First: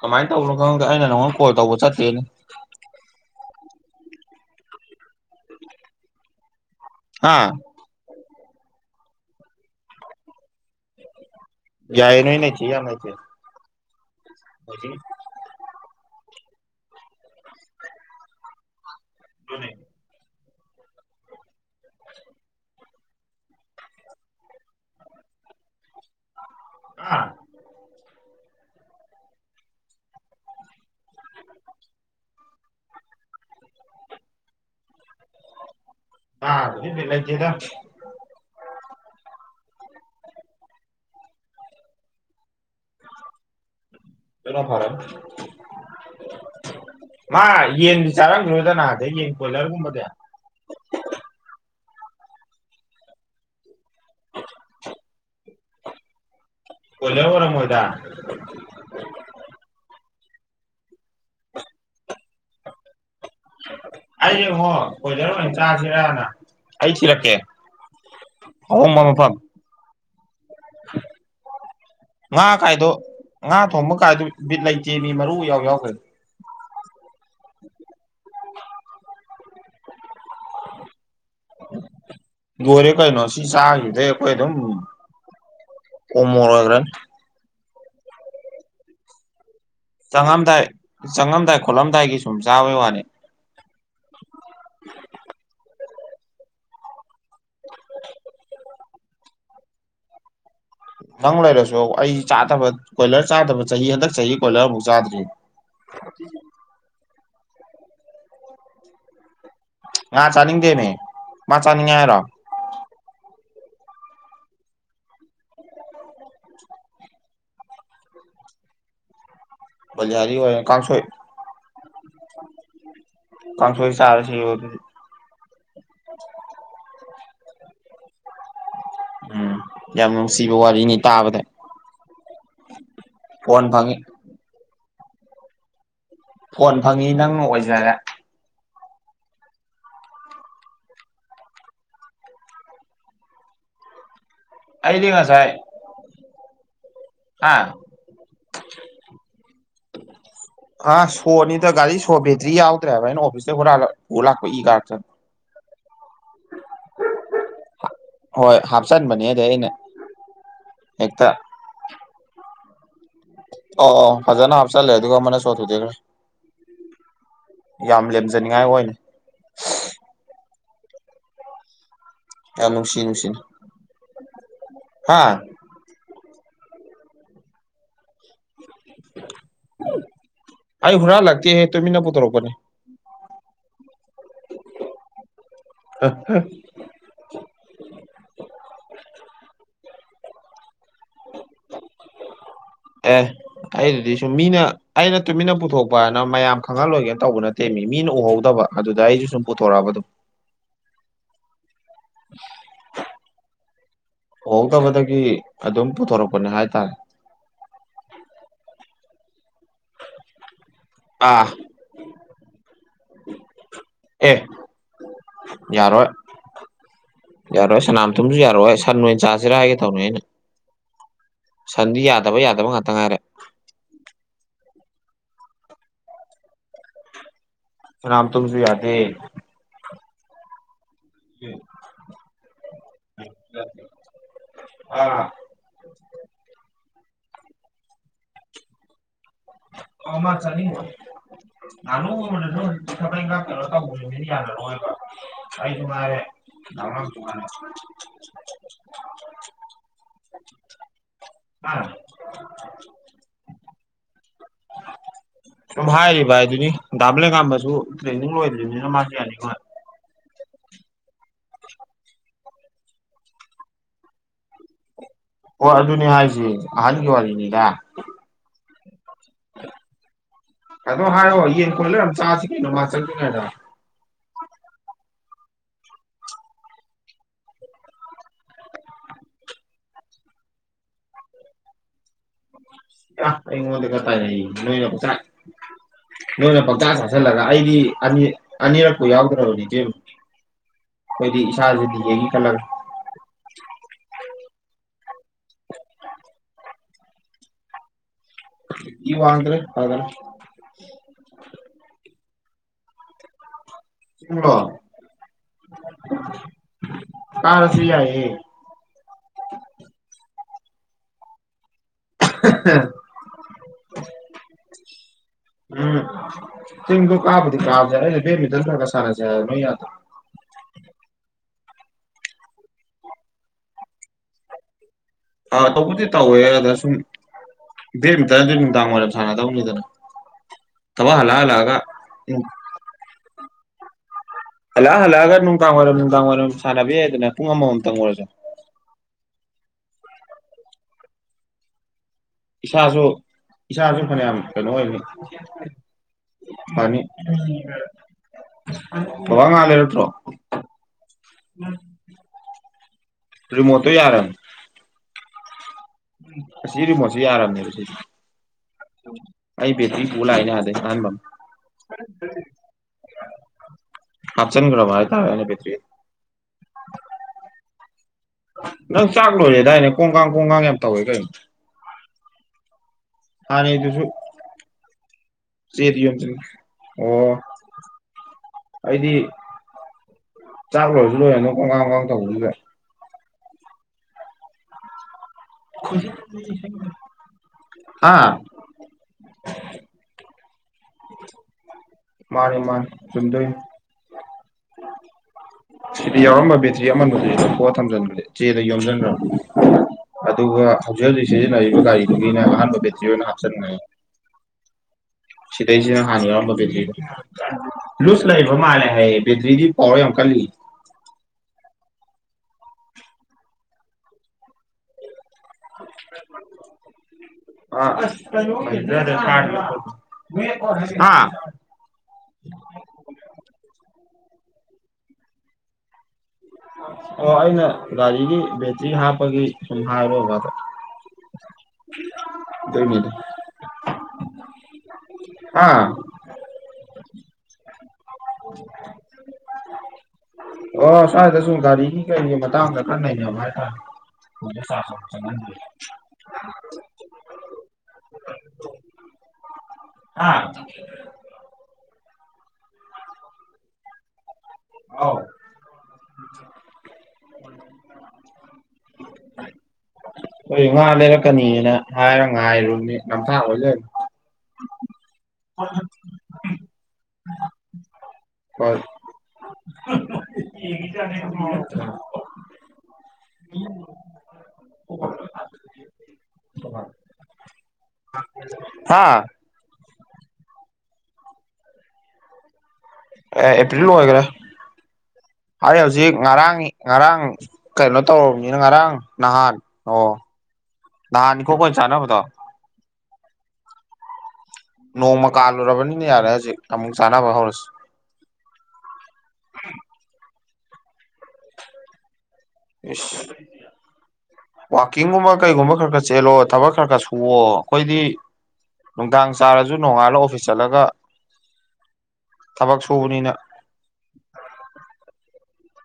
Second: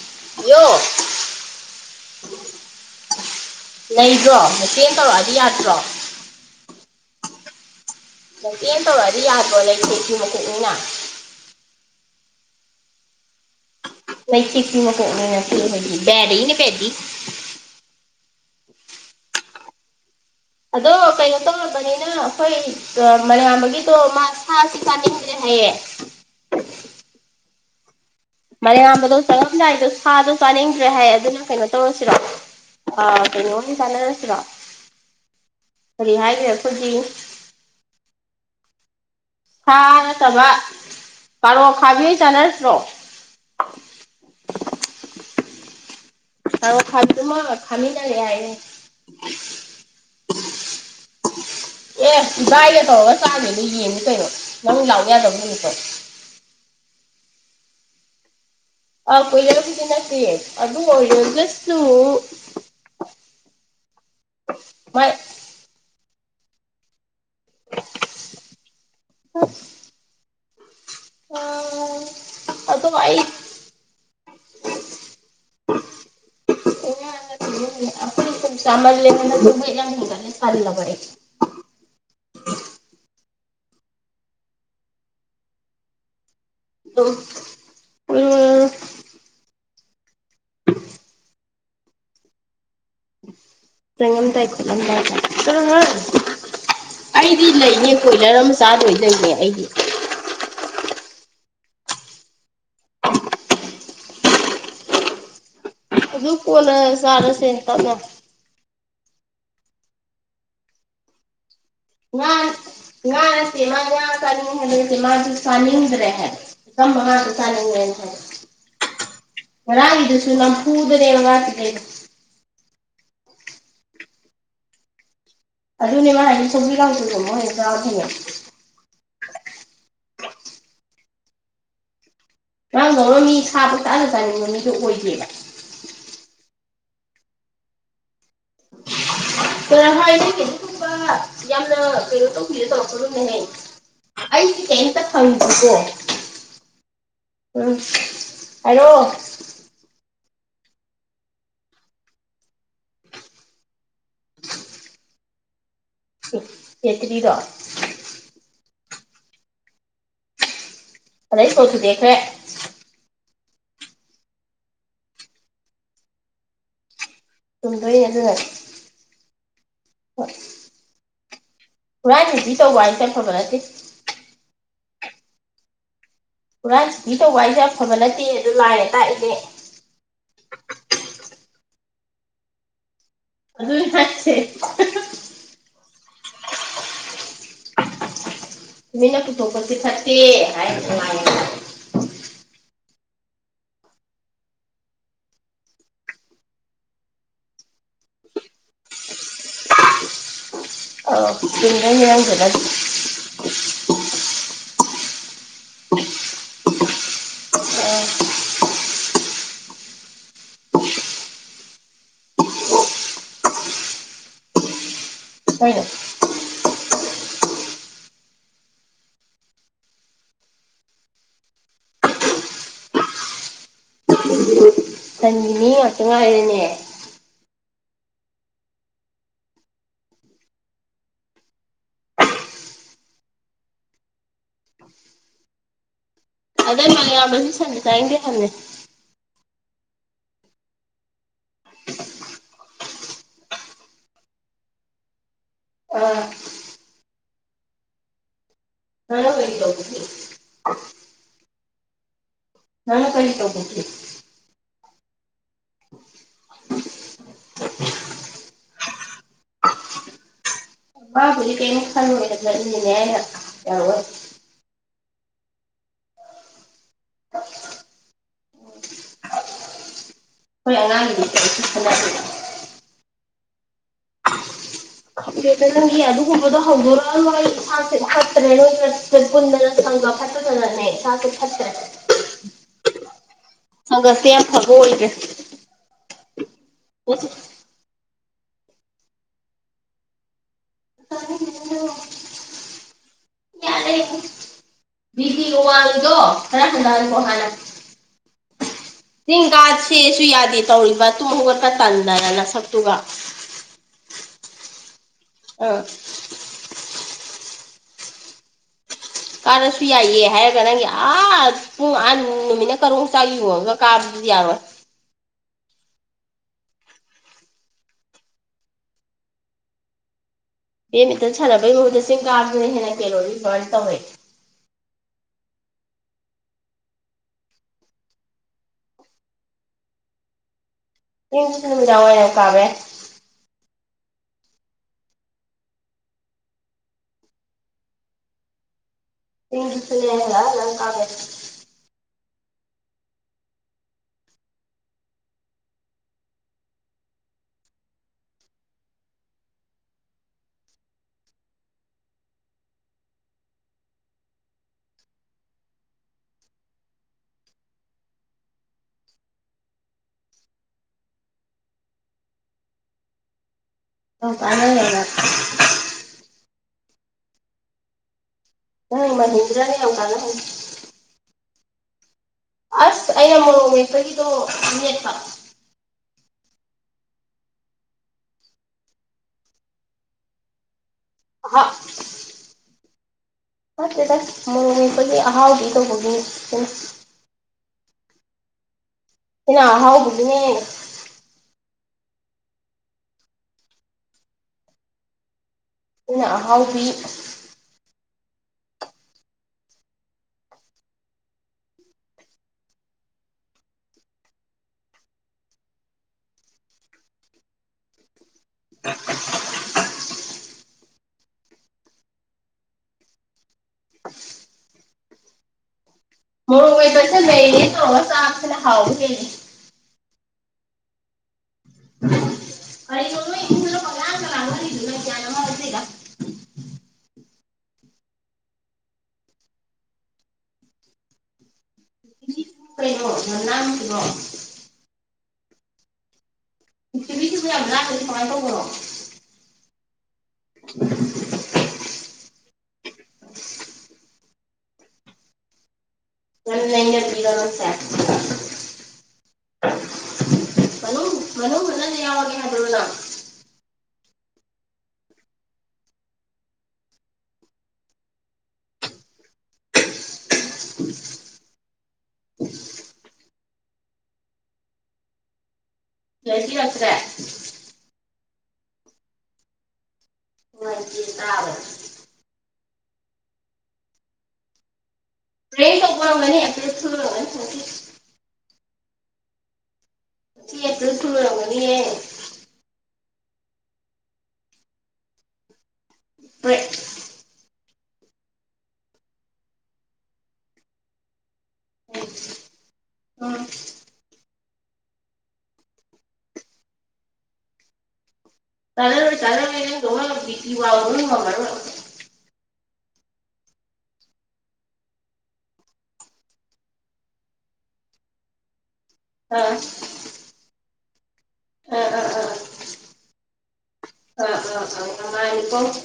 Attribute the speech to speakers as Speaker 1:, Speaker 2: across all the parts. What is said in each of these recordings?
Speaker 1: ꯀꯃꯥꯏꯅ ꯇꯧꯕꯅꯣ
Speaker 2: ꯌꯣ
Speaker 1: ꯈꯪꯗꯦ ꯑꯩꯅ ꯅꯪꯉꯣꯟ ꯀꯣꯜ ꯇꯧꯕ ꯆꯠꯇꯦꯅꯦ
Speaker 2: ꯂꯩꯕ꯭ꯔꯣ ꯃꯇꯦꯡ ꯇꯧꯔꯛꯑꯗꯤ ꯌꯥꯗ꯭ꯔꯣ
Speaker 1: ꯍꯥ
Speaker 2: ꯅꯆꯦꯅ ꯇꯧꯔꯛꯑꯗꯤ ꯌꯥꯗ꯭ꯔꯣ ꯂꯩ ꯈꯛꯀꯤ ꯃꯈꯣꯛꯅꯤꯅ
Speaker 1: ꯌꯥꯏꯅꯦ [unintelligible]
Speaker 2: ꯂꯩꯊꯦꯛꯄꯤ ꯃꯀꯣꯛꯅꯤ ꯅꯆꯦ ꯍꯣꯏꯗꯤ ꯕꯦꯗꯤꯅꯦ ꯕꯦꯗꯤ
Speaker 1: ꯑꯗꯨꯅꯤ
Speaker 2: ꯑꯗꯣ ꯀꯩꯅꯣ ꯇꯧꯔꯕꯅꯤꯅ ꯑꯩꯈꯣꯏ ꯃꯂꯦꯃꯉꯟꯕꯒꯤꯗꯣ ꯃꯥ ꯁꯥꯗꯤ ꯆꯅꯤꯡꯗꯔꯦ ꯍꯥꯏꯌꯦ
Speaker 1: ꯍꯥ
Speaker 2: ꯃꯂꯦꯝꯉꯥꯟꯕꯗꯣ ꯆꯪꯉꯝꯗꯥꯏꯗꯣ ꯁꯥꯗꯣ ꯆꯥꯅꯤꯡꯗ꯭ꯔꯦ ꯍꯥꯏ ꯑꯗꯨꯅ ꯀꯩꯅꯣ ꯇꯧꯔꯁꯤꯔꯣ ꯑꯥ ꯀꯩꯅꯣ ꯑꯝ ꯁꯥꯟꯅꯔꯁꯤꯔꯣ ꯀꯔꯤ ꯍꯥꯏꯒꯦ ꯑꯩꯈꯣꯏꯖꯤ
Speaker 1: ꯔ [unintelligible]
Speaker 2: ꯈꯥ ꯅꯠꯇꯕ ꯀꯥꯔꯣꯂ ꯑꯈꯥꯈꯕꯤ ꯑꯣꯏ ꯆꯥꯅꯔꯁꯤ꯭ꯔꯣ
Speaker 1: ꯑꯗꯨꯅ ꯐꯔꯥꯅꯤ
Speaker 2: ꯀꯥꯔꯣꯠ ꯑꯈꯥꯕꯤꯗꯨꯃ
Speaker 1: ꯃꯥ ꯌꯦꯟꯗꯤ
Speaker 2: ꯈꯥꯃꯤꯟꯅꯔꯦ ꯍꯥꯏꯌꯦ
Speaker 1: ꯆꯥꯔꯝꯈꯤꯔꯣꯏꯗ ꯅꯍꯟꯗꯩ ꯌꯦꯟ ꯀꯣꯏꯂꯔꯒꯨꯝꯕꯗꯤ
Speaker 2: ꯑꯦ ꯏꯕꯥꯏꯒ ꯇꯧꯔꯒ ꯆꯥꯒꯔꯕꯅꯦ ꯌꯦꯟꯗꯤ ꯀꯩꯅꯣ ꯅꯪ ꯂꯥꯛꯑꯣ ꯌꯥꯗꯕꯅꯤꯀꯣ
Speaker 1: ꯀꯣꯏꯂꯔ ꯑꯣꯏꯔꯝ ꯃꯣꯏꯗ
Speaker 2: ꯑꯥ ꯀꯣꯏꯂ꯭ꯔꯕꯨꯗꯤ ꯅꯠꯇꯦ ꯑꯗꯨ ꯑꯣꯏꯔꯒꯁꯨ
Speaker 1: ꯑꯩ ꯌꯦꯡꯉꯣ
Speaker 2: ꯃꯥꯏ
Speaker 1: ꯀꯣꯏꯂ꯭ꯔ ꯑꯣꯏꯅ ꯆꯥꯁꯤꯔꯥꯅ ꯑꯩ ꯊꯤꯔꯛꯀꯦ ꯑꯍꯣꯡꯕ ꯃꯐꯝ
Speaker 2: [unintelligible]
Speaker 1: ꯉꯥ
Speaker 2: ꯑꯗꯣ
Speaker 1: ꯀꯥꯏꯗꯣ
Speaker 2: ꯑꯩ
Speaker 1: ꯉꯥ ꯊꯣꯡꯕ ꯀꯥꯏꯗꯣ ꯕꯤꯠ ꯂꯩꯇꯦ ꯃꯤ ꯃꯔꯨ ꯏꯌꯥꯎ ꯌꯥꯎꯈꯩ
Speaker 2: [unintelligible]
Speaker 1: ꯂꯣꯏꯔꯦ ꯀꯩꯅꯣ ꯁꯤ ꯆꯥꯈꯤꯕꯗꯩ ꯑꯩꯈꯣꯏ ꯑꯗꯨꯝ ꯑꯣꯃꯣꯔ ꯑꯣꯏꯒꯔꯅꯤ
Speaker 2: [unintelligible]
Speaker 1: ꯆꯪꯉꯝꯗꯥꯏ ꯆꯪꯉꯝꯗꯥꯏ ꯈꯣꯠꯂꯝꯗꯥꯏꯒꯤ ꯁꯨꯝ ꯆꯥꯕꯩ ꯋꯥꯅꯤ
Speaker 2: ꯆꯪꯉꯝꯗꯥꯏ ꯈꯣꯠꯂꯝꯗꯥꯏꯒꯤ ꯆꯠꯂꯣꯍꯦ ꯑꯩꯗꯤ ꯂꯩꯅꯤ ꯀꯣꯏꯂꯔ ꯑꯃ ꯆꯥꯗꯣꯏ ꯂꯩꯅꯦ ꯑꯩꯗꯤ
Speaker 1: ꯅꯪ ꯂꯩꯔꯁꯨ ꯑꯩ ꯆꯥꯗꯕ ꯀꯣꯏꯂꯔ ꯆꯥꯗꯕ ꯆꯍꯤ ꯍꯟꯗꯛ ꯆꯍꯤ ꯀꯣꯏꯂꯔ ꯑꯃꯕꯎ ꯆꯥꯗ꯭ꯔꯤ
Speaker 2: ꯑꯗꯨ ꯀꯣꯟꯅ ꯆꯔꯁꯦ ꯇꯞꯅ
Speaker 1: ꯉꯥ ꯆꯥꯅꯤꯡꯗꯦꯃꯤ ꯃꯥ ꯆꯅꯤꯡꯉꯦ
Speaker 2: ꯉꯥ ꯉ ꯥꯅꯠꯇꯦ [unintelligible] ꯃꯥꯗꯤ ꯆꯅꯤꯡꯗꯔꯦ ꯍꯥꯏꯕ ꯑꯆꯝꯕ ꯉꯥꯛꯇ ꯆꯅꯤꯡꯉꯦꯅ ꯍꯥꯏꯕꯅꯦ ꯉꯔꯥꯡꯒꯤꯗꯨꯁꯨ
Speaker 1: ꯕꯣꯂꯤꯍꯔꯤ ꯑꯣꯏꯔ ꯀꯥꯡꯁꯣꯏ
Speaker 2: ꯅꯝꯐꯨꯗꯅꯕ ꯉꯥ ꯊꯤꯜꯂꯛꯏꯗꯣ
Speaker 1: ꯀꯥꯡꯁꯣꯏ ꯆꯥꯔꯁꯦꯌꯨ ꯑꯗꯨꯗꯤ
Speaker 2: ꯑꯗꯨꯅꯦ ꯃꯥ ꯍꯥꯏꯖꯦ ꯁꯧꯒꯔꯤ ꯀꯥꯡꯁꯣꯏ ꯊꯣꯡꯕ ꯑꯣꯏꯅ [unintelligible]
Speaker 1: ꯎꯝ ꯌꯥꯝ ꯅꯨꯡꯁꯤꯕ ꯋꯥꯔꯤꯅꯤ ꯇꯥꯕꯗ
Speaker 2: ꯅꯪꯗꯧꯅ ꯃꯤ ꯁꯥ
Speaker 1: ꯐꯣꯟ ꯐꯪꯉꯤ
Speaker 2: ꯄꯪꯆꯗ ꯆꯅꯤꯡꯕ ꯃꯤꯗꯣ ꯑꯣꯏꯗꯦꯕ
Speaker 1: ꯐꯣꯟ ꯐꯪꯉꯤ ꯅꯪꯅ ꯑꯣꯏꯖꯔꯦ
Speaker 2: [unintelligible] ꯌꯥꯝꯅ ꯀꯩꯅꯣ ꯇꯧꯕꯤꯔ ꯇꯧꯔꯛꯀꯅꯨꯅꯍꯦ ꯑꯩꯒꯤ ꯀꯔꯝꯇ
Speaker 1: ꯑꯩꯗꯤ ꯉꯁꯥꯏ
Speaker 2: ꯐꯪꯗꯔꯤꯀꯣ
Speaker 1: ꯍꯥ
Speaker 2: ꯎ ꯍꯥꯏꯔꯛꯑꯣ [inaudible]
Speaker 1: ꯑꯁ ꯁꯣꯅꯤꯗ ꯒꯥꯔꯤ ꯁꯣ ꯕꯦꯇ꯭ꯔꯤ ꯌꯥꯎꯗ꯭ꯔꯦ ꯍꯥꯏꯕ ꯑꯩꯅ ꯑꯣꯐꯤꯁꯇꯩ ꯍꯨꯔꯥꯜꯂ ꯄꯨꯂꯥꯛꯄ ꯏꯀꯥꯔꯛꯇꯅ
Speaker 2: ꯕꯦꯇ꯭ꯔꯤꯔꯣ
Speaker 1: ꯍꯣꯏ ꯍꯥꯞꯆꯟꯕꯅꯦ ꯑꯗ ꯑꯩꯅ ꯍꯦꯛꯇ
Speaker 2: ꯑꯩ ꯁꯣ ꯊꯨꯗꯦꯛꯈꯔꯦ
Speaker 1: ꯑꯣ ꯐꯖꯅ ꯍꯥꯞꯆꯜꯂꯦ ꯑꯗꯨꯒ ꯑꯃꯅ ꯁꯣ ꯊꯨꯗꯦꯛꯈꯔꯦ
Speaker 2: ꯆꯨꯝꯗꯣꯏꯅꯦ
Speaker 1: ꯌꯥꯝ
Speaker 2: ꯑꯗꯨꯅ
Speaker 1: ꯂꯦꯝꯖꯅꯤꯡꯉꯥꯏ ꯑꯣꯏ
Speaker 2: [unintelligible] [unintelligible]
Speaker 1: ꯌꯥꯝ ꯅꯨꯡꯁꯤ
Speaker 2: ꯐꯕ
Speaker 1: ꯅꯨꯡꯁꯤꯅ
Speaker 2: ꯅꯠꯇꯦ
Speaker 1: ꯍꯥ
Speaker 2: ꯍꯨꯔꯥꯟ ꯁꯨꯤ ꯇꯧꯕ ꯍꯥꯏꯁꯦ ꯑꯐꯕ ꯅꯠꯇꯦ ꯑꯗꯨ ꯂꯥꯏꯅ ꯇꯥꯛꯏꯅꯦ
Speaker 1: ꯑꯩ ꯍꯨꯨꯔꯜ ꯂꯥꯛꯇꯦꯍꯦ ꯇꯨꯃꯤꯟꯅ ꯄꯨꯊꯣꯔꯛꯄꯅꯦ
Speaker 2: ꯑꯗꯨꯅꯦ ꯍꯥꯏꯖꯦ
Speaker 1: [unintelligible]
Speaker 2: ꯇꯨꯃꯤꯟꯅ ꯄꯨꯊꯣꯛꯄ ꯐꯠꯇꯦ [unintelligible]
Speaker 1: ꯑꯦ ꯑꯩꯗꯨꯗꯤ ꯁꯨꯝ ꯃꯤꯅ ꯑꯩꯅ ꯇꯨꯃꯤꯟꯅ ꯄꯨꯊꯣꯛꯄꯅ ꯃꯌꯥꯝ ꯈꯪꯍꯜꯂꯣꯏꯒꯦꯅ ꯇꯧꯕ ꯅꯠꯇꯦ ꯇꯃꯤ ꯃꯤꯅ ꯎꯍꯧꯗꯕ ꯑꯗꯨꯗ ꯑꯩꯁꯨ ꯁꯨꯝ ꯄꯨꯊꯣꯔꯛꯑꯕ ꯑꯗꯨꯝ
Speaker 2: [unintelligible]
Speaker 1: ꯑꯍꯧꯗꯕꯗꯒꯤ ꯑꯗꯨꯝ ꯄꯨꯊꯣꯔꯛꯄꯅꯦ ꯍꯥꯏꯇꯥꯔꯦ
Speaker 2: [unintelligible]
Speaker 1: ꯑꯥ ꯑꯦ
Speaker 2: ꯀꯩꯅꯣ
Speaker 1: ꯌꯥꯔꯣꯏ ꯌꯥꯔꯣꯏ ꯁꯅꯥ ꯝꯊꯨꯝ ꯁꯨ ꯌꯥꯔꯣꯏ ꯁꯟ ꯅꯣꯏꯟ ꯆꯥꯁꯤꯔꯥ ꯍꯥꯏꯒꯦ ꯇꯧꯕꯅꯦ ꯑꯩꯅ ꯁꯟꯗꯤ ꯌꯥꯗꯕ ꯌꯥꯗꯕ ꯉꯥꯛꯇ ꯉꯥꯏꯔꯦ
Speaker 2: ꯇꯒꯅꯤ [unintelligible] ꯄꯆꯉ ꯍꯥꯏꯅꯦꯦ [unintelligible]
Speaker 1: ꯉꯥꯔꯥꯡ ꯇꯝꯕꯥꯁꯨ ꯌꯥꯗꯦ ꯎꯝ ꯑ [unintelligible]
Speaker 2: ꯑꯗ ꯃꯥ ꯌꯥꯝ [unintelligible]
Speaker 1: ꯑꯃ ꯆꯅꯤꯉ [unintelligible] ꯂꯅ ꯃ ꯁꯄ ꯃ ꯌꯥꯗꯔꯕ [unintelligible] ꯑꯩꯖꯨ ꯉꯥꯏꯔꯦ
Speaker 2: ꯑꯥ
Speaker 1: ꯑꯃꯖꯨ ꯉꯏꯔꯦ
Speaker 2: ꯍ ꯍꯩ ꯇꯕꯨ [unintelligible]
Speaker 1: [unintelligible] ꯑꯥ
Speaker 2: ꯅꯣꯅ ꯀꯔꯤ ꯇꯧꯕꯒꯤ
Speaker 1: ꯁꯨꯝ ꯍꯥꯏꯔꯤꯕ ꯍꯥꯏꯗꯨꯅꯤ ꯗꯥꯕ ꯂꯩꯦꯟꯒꯥꯝꯕꯁꯨ ꯇ꯭ꯔꯦꯅꯤꯡ ꯂꯣꯏꯗ꯭ꯔꯤꯅꯤꯅ ꯃꯥꯁꯨ ꯌꯥꯅꯤ
Speaker 2: ꯍꯕꯨꯂꯤ ꯀ [unintelligible] ꯐꯜ ꯑꯣꯏꯔꯅꯦꯅ [unintelligible] ꯌꯥꯔꯣꯏ
Speaker 1: ꯍꯣꯏ ꯑꯗꯨꯅꯦ ꯍꯥꯏꯁ ꯑꯍꯟꯒꯤ ꯋꯥꯔꯤꯅꯤꯗ
Speaker 2: ꯑꯩꯈꯣꯏ
Speaker 1: ꯀꯩꯅꯣ
Speaker 2: ꯑꯉꯥꯡꯒꯤꯗꯤ
Speaker 1: ꯍꯥꯏꯌ
Speaker 2: ꯀꯔꯤꯁꯨ
Speaker 1: ꯌꯦꯟ ꯈꯣꯟꯂ
Speaker 2: ꯈꯟꯅꯗꯦ
Speaker 1: ꯒꯨꯃꯕ ꯆꯥꯁꯤ ꯀꯩꯅꯣ ꯃꯥ ꯆꯠꯇ꯭ꯔꯤꯉꯩꯗ
Speaker 2: ꯅꯪꯒꯤ ꯑꯗꯨꯒꯨꯝꯕꯗꯣ ꯍꯧꯗꯣꯔꯛ ꯂꯣꯏ ꯍꯥꯠꯇ꯭ꯔꯦ ꯅꯣꯏꯨꯟꯗꯅꯪ ꯐꯠꯇ ꯁꯥꯠ ꯐ [unintelligible]
Speaker 1: ꯑꯩꯉꯣꯟꯗ ꯀ ꯇꯥꯏꯅ
Speaker 2: ꯍꯪꯒꯠꯁꯦ
Speaker 1: ꯑꯩ
Speaker 2: ꯌꯥꯝ ꯐꯕ
Speaker 1: ꯅꯣꯏꯅꯕꯨ
Speaker 2: ꯑꯣꯏꯗ꯭ꯔꯦ
Speaker 1: ꯅꯣꯏꯅ ꯄꯪꯡꯆꯥ ꯆꯥꯁꯤꯜꯂꯒ ꯑꯩꯗꯤ ꯑꯅꯤ ꯑꯅꯤꯔꯛꯄꯨ ꯌꯥꯎꯗ꯭ꯔꯕ ꯏꯆꯦꯝ ꯑꯩꯈꯣꯏꯗꯤ ꯏꯁꯥꯁꯤ ꯌꯦꯒꯤ ꯈꯜꯂꯥꯒꯥ
Speaker 2: ꯌꯥꯔꯦ ꯕꯤꯄꯤ ꯋꯥꯡ ꯏꯗꯣ ꯈ꯭ꯔꯥ ꯍꯟꯗꯍꯟꯒꯣ ꯍꯥꯟꯅ
Speaker 1: ꯏ ꯋꯥꯡꯗ꯭ꯔꯦ
Speaker 2: ꯆꯤꯡꯀꯥ
Speaker 1: ꯐꯒ꯭ꯔꯦ
Speaker 2: ꯁꯦꯁꯨ ꯌꯥꯗꯦ ꯇꯧꯔꯤꯕ ꯇꯨꯝ ꯍꯧꯒꯠꯄ ꯇꯟꯗꯅ ꯅꯁꯛꯇꯨꯒ
Speaker 1: ꯅꯪꯂꯣ
Speaker 2: ꯑꯥ
Speaker 1: ꯀꯥꯔꯁꯨ ꯌꯥꯏꯌꯦ
Speaker 2: ꯀꯥꯔꯥꯁꯨ ꯌꯥꯏꯌꯦ ꯍꯥꯏꯔꯒ ꯅꯪꯒꯤ ꯑꯥ ꯄꯨꯡ ꯑ ꯅꯨꯃꯤꯠꯅ ꯀꯔꯣꯡ ꯆꯥꯛ ꯌꯨꯡꯉꯒ ꯀꯥꯕꯗꯨꯗꯤ ꯌꯥꯔꯣꯏ
Speaker 1: ꯎꯝ ꯆꯤꯡꯗꯣ ꯀꯥꯕꯨꯗꯤ ꯀꯥꯕꯅꯦ ꯑꯩꯅ ꯕꯦꯗꯃꯤꯟꯇꯟ ꯈꯔꯥ ꯈꯔꯥ ꯁꯅꯥꯁꯦ ꯍꯥꯏ ꯅꯣꯏ ꯌꯥꯗꯦ
Speaker 2: ꯕꯦꯗꯃꯤꯟꯇꯟ ꯁꯥꯟꯅꯕꯩ ꯃꯍꯨꯠꯇ ꯆꯤꯡ ꯀꯥꯕꯗꯨꯅ ꯍꯦꯟꯅ ꯀꯦꯂꯣꯔꯤ ꯚꯔꯟ ꯇꯧꯋꯦ
Speaker 1: ꯑꯥ ꯇꯧꯕꯨꯗꯤ ꯇꯧꯋꯦ ꯑꯗ ꯁꯨꯝ ꯕꯦꯗꯃꯤꯟꯇꯟ ꯗꯤ ꯅꯨꯡꯗꯥꯡ ꯋꯥꯏꯔꯝ ꯁꯅꯥꯗꯧ ꯅꯤꯗꯅ ꯊꯕꯛ ꯍꯜꯂ ꯍꯜꯂꯛ
Speaker 2: ꯆꯤꯡꯗꯨꯁꯨ
Speaker 1: ꯑꯒ
Speaker 2: ꯅꯨꯃꯤꯗꯥꯡ ꯋꯥꯏꯔꯝ
Speaker 1: ꯎꯝ
Speaker 2: ꯀꯥꯕ ꯌꯥꯏ
Speaker 1: ꯍꯜꯂ ꯍꯜꯂꯑꯒ ꯅꯨꯡꯗꯥꯡ ꯋꯥꯏꯔꯝ ꯅꯨꯡꯗꯥꯡ ꯋꯥꯏꯔꯝ ꯁꯥꯟꯅꯕ ꯌꯥꯏꯗꯅ ꯄꯨꯡ ꯑꯃꯃꯝꯇꯪ ꯑꯣꯏꯔꯁꯨ
Speaker 2: [unintelligible]
Speaker 1: ꯏꯁꯥꯁꯨ ꯏꯁꯥꯁꯨ ꯐꯅꯌꯥꯝ ꯀꯩꯅꯣ ꯑꯣꯏꯅꯤ ꯐꯅꯤ ꯕꯥꯕ ꯉꯥ ꯂꯩꯔꯛ ꯇ꯭ꯔꯣ ꯔꯤꯃꯣꯠ ꯇꯣ ꯌꯥꯔꯝꯅꯦ ꯑꯁꯤ ꯔꯦꯃꯣꯠ ꯁꯦ ꯌꯥꯔꯕꯅꯦ ꯍꯧꯖꯤꯛ ꯁꯦ ꯑꯩ ꯕꯦꯇ꯭ꯔꯤ ꯄꯨ ꯂꯛ ꯏ ꯅꯦ ꯑꯗꯩ ꯑꯍꯥꯟꯕ ꯑꯃ
Speaker 2: ꯌꯥꯝ
Speaker 1: ꯍꯥꯞꯆꯥꯟ
Speaker 2: ꯀꯥꯟꯅꯩ
Speaker 1: ꯈꯔ꯭ꯕ
Speaker 2: ꯌꯥꯝꯅ
Speaker 1: ꯍꯥꯏ ꯇꯔꯦ ꯑꯩꯅ ꯕꯦꯇꯔ꯭ꯤ ꯅꯪ ꯆꯥꯛ
Speaker 2: ꯃꯍꯤꯟꯗ꯭ꯔꯅ
Speaker 1: ꯂꯣꯏꯔꯦꯗꯥꯏꯅꯦ
Speaker 2: ꯌꯥꯝ
Speaker 1: ꯀꯣꯡ ꯀꯥꯡ
Speaker 2: ꯀꯥꯟꯅꯍꯟ
Speaker 1: ꯀꯣꯡꯒꯥꯡ ꯌꯥꯝ ꯇꯧꯋꯦ ꯀꯩꯅꯣ
Speaker 2: ꯑꯁ ꯑꯩꯅ ꯃꯣꯔꯣꯡ
Speaker 1: ꯍꯥꯟꯅꯩꯗꯨꯁꯨ
Speaker 2: ꯃꯦꯄꯒꯤꯗꯣ ꯃꯦꯠꯄ
Speaker 1: ꯆꯦꯗꯤ ꯌꯣꯝꯖꯤꯟ ꯑꯣ ꯑꯗꯤ ꯆꯥꯛ ꯂꯣꯏꯔꯁꯨ ꯂꯣꯏꯔꯅꯨ ꯀꯣꯡ ꯀꯥꯡ ꯇꯧꯕꯗꯨꯗ
Speaker 2: ꯅꯥꯠꯇꯦꯗꯥ ꯃꯣꯔꯣꯛ ꯃꯦꯠꯄꯒꯤ ꯑꯍꯥꯎꯕꯤ ꯇꯧꯕꯒꯤ
Speaker 1: ꯍꯥꯥ
Speaker 2: ꯁꯤꯅꯥ ꯑꯥꯍꯥꯎꯕꯒꯅꯦ
Speaker 1: ꯃꯥꯅꯤ ꯃꯥꯅꯤ ꯆꯨꯝꯗꯣꯏꯅꯤ ꯁꯤꯗꯤ
Speaker 2: ꯁꯤꯅ
Speaker 1: ꯌꯥꯎꯔꯝꯕ
Speaker 2: ꯑꯍꯥꯎꯕꯤ
Speaker 1: ꯕꯦꯇ꯭ꯔꯤ ꯑꯃꯟꯕꯗꯨꯗꯤ ꯂꯧꯊꯣꯛ ꯑꯥ ꯊꯝꯖꯤꯟꯈ꯭ꯔꯦ ꯆꯦꯗ ꯌꯣꯝꯁꯤꯟꯈ꯭ꯔꯕ ꯑꯗꯨꯒ ꯍꯧꯖꯤꯛ ꯍꯧꯖꯤꯛ ꯁꯤꯖꯤꯟꯅꯔꯤꯕ ꯒꯥꯔꯤꯗꯨꯒꯤꯅ ꯑꯍꯥꯟꯕ ꯕꯦꯇ꯭ꯔꯤ ꯑꯣꯏꯅ ꯍꯥꯞꯆꯟꯕꯦ ꯁꯤꯗꯩꯁꯤꯅ ꯍꯥꯟꯅ ꯌꯥꯎꯔꯝꯕ ꯕꯦꯇ꯭ꯔꯤ ꯂꯨꯁ ꯂꯩꯕ ꯃꯥꯜꯂꯦ ꯍꯥꯏꯌꯦ ꯕꯦꯇ꯭ꯔꯤꯗꯤ ꯄꯣꯏꯔ ꯌꯥꯝ ꯀꯜꯂꯤꯌꯦ
Speaker 2: ꯃꯣꯔꯣꯛ ꯃꯦꯠꯄꯁꯦ ꯃꯦꯔꯤꯅꯦꯠ ꯇꯧꯔꯒ ꯆꯥꯕꯁꯤꯅ ꯍꯥꯎꯕ
Speaker 1: ꯑꯗꯗ
Speaker 2: ꯍꯦꯜꯂꯤ
Speaker 1: [unintelligible] ꯍꯥꯥ
Speaker 2: ꯑ ꯀ [unintelligible]
Speaker 1: ꯑꯣ ꯑꯩꯅ ꯒꯥꯔꯤꯒꯤ ꯕꯦꯇ꯭ꯔꯤ ꯍꯥꯞꯄꯒꯤ ꯁꯨꯝ ꯍꯥꯏꯕ ꯕꯥꯕꯗꯥ
Speaker 2: ꯅꯅꯥꯝ ꯀꯃꯣ [unintelligible]
Speaker 1: ꯑꯥ
Speaker 2: ꯁꯨ [unintelligible]
Speaker 1: ꯎ [inaudible] ꯑꯣ ꯁ꯭ꯋꯥꯏꯗꯁꯨ ꯒꯥꯔꯤꯒꯤ ꯀꯩꯒꯤ ꯃꯇꯥꯡꯗ ꯈꯟꯅ ꯅꯩꯅꯕ ꯍꯥꯏꯇꯥꯔꯦ ꯐꯣꯟ ꯁꯦ ꯆꯥꯔꯖꯁ ꯑꯃꯨꯛ ꯆꯪꯂꯝꯗꯔ꯭ꯦ
Speaker 2: ꯅꯦ [unintelligible]
Speaker 1: ꯑ
Speaker 2: ꯃꯅꯨꯡ ꯃꯅꯨꯡꯍꯨꯠꯅꯗ ꯌꯥꯎꯔꯒꯦ ꯍꯥꯏꯕꯔꯣ ꯅꯪ
Speaker 1: ꯑꯥꯎ
Speaker 2: [inaudible]
Speaker 1: ꯍꯣꯏ ꯉꯥ ꯂꯩꯔꯛꯀꯅꯤꯅ ꯍꯥꯏꯔꯒ ꯉꯥꯏꯔꯨꯅꯦ ꯅꯝꯊꯥꯡ ꯂꯣꯏ ꯂꯩꯔꯝꯃꯦ ꯑꯣ [unintelligible]
Speaker 2: ꯂꯩꯕꯤꯔꯛꯇꯔꯦ
Speaker 1: ꯍꯣꯢ
Speaker 2: ꯅꯨꯡꯉꯥꯏꯇꯦ ꯇꯥꯕꯗ
Speaker 1: ꯑꯣ [inaudible]
Speaker 2: ꯦꯒꯅꯤꯦꯁꯨ [inaudible]
Speaker 1: ꯍꯥꯥ
Speaker 2: ꯀꯤ [inaudible] ꯑꯗꯨ ꯊꯒꯅꯤꯌꯦ
Speaker 1: ꯑꯦ ꯑꯦꯄ꯭ꯔꯤꯜ ꯂꯣꯏꯒ꯭ꯔꯦ ꯑꯩ ꯍꯧꯖꯤꯛ ꯉꯔꯥꯡ
Speaker 2: ꯄ꯭ꯔꯦꯡ
Speaker 1: ꯉꯔꯥꯡ ꯀꯩꯅꯣ ꯇꯧꯔꯕꯅꯤꯅ ꯉꯔꯥꯡ ꯅꯍꯥꯟ ꯑꯣ ꯅꯍꯥꯟꯅꯤꯒꯣ ꯑꯩꯈꯣꯢꯅ ꯆꯥꯅꯕꯗꯣ
Speaker 2: ꯎꯝ
Speaker 1: ꯅꯣꯡꯃ ꯀꯥꯜꯂꯨꯔꯕꯅꯤꯅ ꯌꯥꯔꯦ ꯍꯧꯖꯤꯛ ꯑꯃꯨꯛ ꯆꯥꯅꯕ ꯍꯧꯔꯁꯤ
Speaker 2: ꯇꯔꯣ ꯇꯔ ꯂꯩꯔ [inaudible] ꯇꯣꯂ ꯇꯤ ꯋꯥ ꯋꯥ ꯃ
Speaker 1: ꯏꯁ ꯋꯥꯛꯀꯤꯡꯒꯨꯝꯕ ꯀꯩꯒꯨꯝꯕ ꯈꯔ ꯈꯔ ꯆꯦꯜꯂꯣ ꯊꯕꯛ ꯈꯔ ꯈꯔ ꯁꯨꯑꯣ ꯑꯩꯈꯣꯏꯗꯤ ꯅꯨꯡꯗꯥꯡ
Speaker 2: ꯑꯥ
Speaker 1: ꯆꯥꯔꯁꯨ ꯅꯣꯡꯉꯥꯜꯂꯒ ꯑꯣꯐꯤꯁ ꯆꯠꯂꯒ
Speaker 2: ꯑꯥ ꯑꯥ
Speaker 1: ꯊꯕꯛ ꯁꯨꯕꯅꯤꯅ
Speaker 2: ꯑ ꯑ [inaudible] ꯀꯅꯤꯄꯣ [inaudible]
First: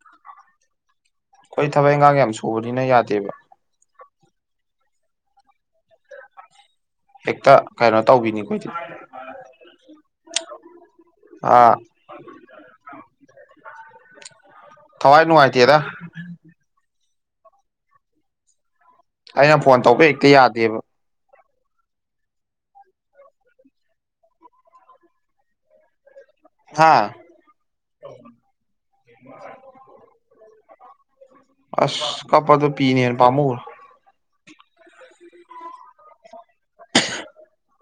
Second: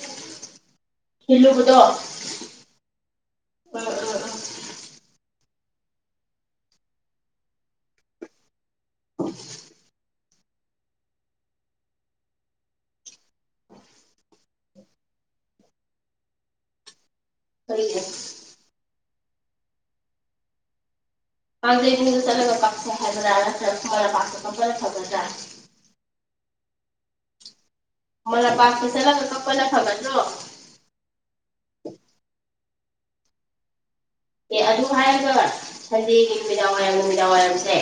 Speaker 1: ꯑꯩꯈꯣꯏ ꯊꯕꯛ ꯏꯪꯈꯥꯡ ꯌꯥꯝ ꯁꯨꯕꯅꯤꯅ ꯌꯥꯗꯦꯕ
Speaker 2: ꯎꯝ ꯎꯝ ꯎꯝ
Speaker 1: ꯍꯦꯛꯇ ꯀꯩꯅꯣ ꯇꯧꯕꯤꯅꯤ ꯑꯩꯈꯣꯏꯗꯤ ꯑꯥ ꯊꯋꯥꯏ ꯅꯨꯡꯉꯥꯏꯇꯦꯗ
Speaker 2: ꯀꯩꯒꯤ
Speaker 1: ꯑꯩꯅ ꯐꯣꯟ ꯇꯧꯕ ꯍꯦꯛꯇ ꯌꯥꯗꯦꯕ
Speaker 2: ꯀꯪꯖꯩꯄꯨꯡꯗ ꯆꯠꯂꯒ ꯀꯥꯞꯁꯦ ꯍꯥꯏꯕꯔꯥ ꯅꯠꯇ꯭ꯔꯒ ꯈꯨꯃꯥꯜꯂꯥꯝꯄꯥꯛꯇ ꯀꯥꯞꯄꯅ ꯐꯒꯗ꯭ꯔꯥ
Speaker 1: ꯍꯥꯥ
Speaker 2: ꯈꯨꯃꯥꯜ ꯂꯥꯝꯄꯥꯛꯇ ꯆꯠꯂꯒ ꯀꯥꯞꯄꯅ ꯐꯥꯒꯗꯔꯣ
Speaker 1: ꯑꯁ ꯀꯞꯄꯗꯣ ꯄꯤꯅ ꯍꯦꯟꯅ ꯄꯥꯃꯨꯢ
Speaker 2: ꯑꯦ ꯑꯗꯨ ꯍꯥꯏꯔꯒ ꯁꯟꯗꯦꯒꯤ ꯅꯨꯃꯤꯗꯥꯡ ꯋꯥꯏꯔꯝ ꯅꯨꯃꯤꯗꯥꯡ ꯋꯥꯏꯔꯝꯁꯦ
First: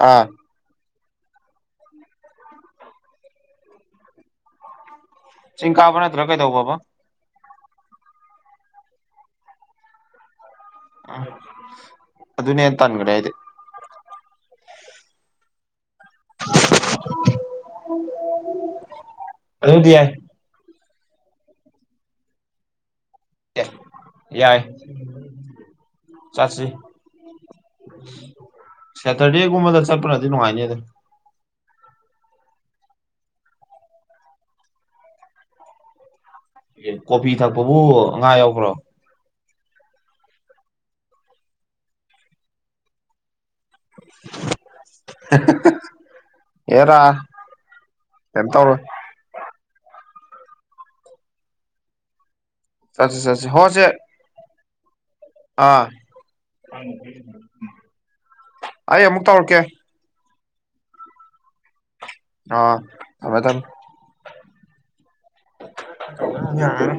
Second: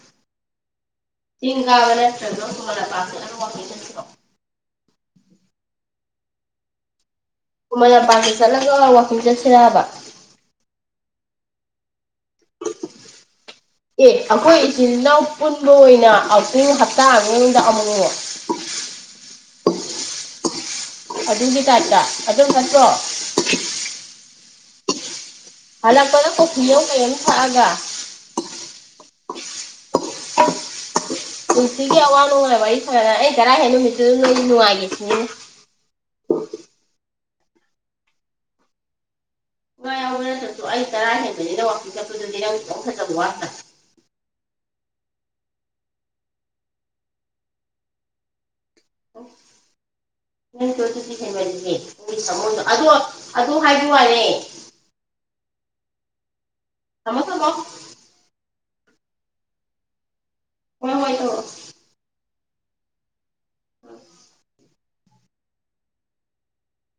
Speaker 1: ꯑ
Speaker 2: ꯆꯤꯡꯒꯥꯕ ꯅꯠꯇ꯭ꯔꯂ ꯈꯨꯃꯥꯜꯂꯥꯝꯄꯥꯛꯇ ꯋꯥꯛꯀꯤꯡ ꯆꯠꯁꯤꯔꯣ
Speaker 1: ꯆꯤꯡꯀꯥꯕ ꯅꯠꯇ꯭ꯔ ꯀꯩꯗꯧꯕꯕꯥ
Speaker 2: ꯈꯨꯃꯥꯜꯂꯥꯝꯄꯥꯛꯇ ꯆꯠꯂꯒ ꯋꯥꯥꯛꯀꯤꯡ ꯆꯠꯁꯤꯔꯕ
Speaker 1: ꯑꯗꯨꯅꯦ ꯍꯦꯟꯅ ꯇꯥꯟꯒꯔꯦ ꯑꯩꯗꯤ
Speaker 2: ꯑꯦ ꯑꯩꯈꯣꯏ ꯏꯆꯤꯜ ꯏꯅꯥꯎ ꯄꯨꯟꯕ ꯑꯣꯏꯅ ꯑ [inaudible] ꯇ ꯍꯥꯠꯇ ꯑꯉꯗꯉ
Speaker 1: ꯑꯗꯨꯗꯤ ꯌꯥꯏ
Speaker 2: ꯑꯗꯨꯒꯤ ꯇꯥꯏꯞꯇ ꯑꯗꯨꯅ ꯐꯠꯇ꯭ꯔꯣ
Speaker 1: ꯌꯥꯏ
Speaker 2: ꯍꯥꯜꯂꯛꯄꯗ ꯀꯣꯐꯤ
Speaker 1: ꯆꯠꯁꯤ
Speaker 2: ꯑꯃ ꯐꯖꯅꯥ ꯊꯥꯛꯑꯒ
Speaker 1: ꯁꯦꯇꯔꯗꯦꯒꯨꯝ ꯆꯠꯄꯅꯗꯤ ꯅꯨꯡꯉꯥꯏꯅꯤ ꯑꯗꯨ
Speaker 2: ꯄꯨꯟꯁꯤꯒꯤ ꯑꯋꯥ ꯅꯨꯡꯉꯥꯏ ꯋꯥꯔꯤ ꯁꯅꯔ ꯑꯩ ꯆꯔꯥ ꯍꯦꯛ ꯅꯨꯃꯤꯠꯇꯨꯗ ꯅꯣꯏ ꯅꯨꯡꯉꯥꯏꯒꯦꯁꯤꯅꯦ
Speaker 1: ꯐꯦ ꯀꯣꯐꯤ ꯊꯛꯄꯕꯨ ꯉꯥ ꯌꯎꯈ꯭ꯔꯣ
Speaker 2: ꯉꯥ ꯌꯥꯎꯕ ꯅꯠꯇꯔꯥꯁꯨ ꯑꯩꯅ ꯆꯥꯔꯥ ꯍꯦꯟꯕꯅꯤꯅ ꯋꯥꯛꯀꯤꯡ ꯆꯠꯄꯗꯨꯗꯤ ꯈꯤꯇꯪ ꯐꯖꯕ ꯋꯥꯠꯇꯔꯥ
Speaker 1: ꯍꯦꯔꯥ ꯀꯦꯝ ꯇꯧꯔꯣꯢ
Speaker 2: ꯆꯊꯁꯤꯁꯔꯤ [inaudible] ꯅꯣꯢ ꯊꯥꯃꯣꯏꯗꯣ ꯑꯗꯣ
Speaker 1: ꯆꯠꯁꯤ ꯆꯠꯁꯤ
Speaker 2: ꯑꯗꯨ
Speaker 1: ꯍꯣ
Speaker 2: ꯍꯥꯏꯕ
Speaker 1: ꯆꯦ
Speaker 2: ꯋꯥꯅꯦ
Speaker 1: ꯑꯥ
Speaker 2: ꯊꯝꯃꯣ ꯊꯝꯃꯣ
Speaker 1: ꯑꯩ ꯑꯃꯨꯛ ꯇꯧꯔꯛꯀꯦ
Speaker 2: ꯍꯣꯏ ꯍꯣꯏ ꯇꯧꯔꯛꯑꯣ
Speaker 1: ꯑ ꯑꯗꯝ [inaudible] ꯌꯥ [inaudible]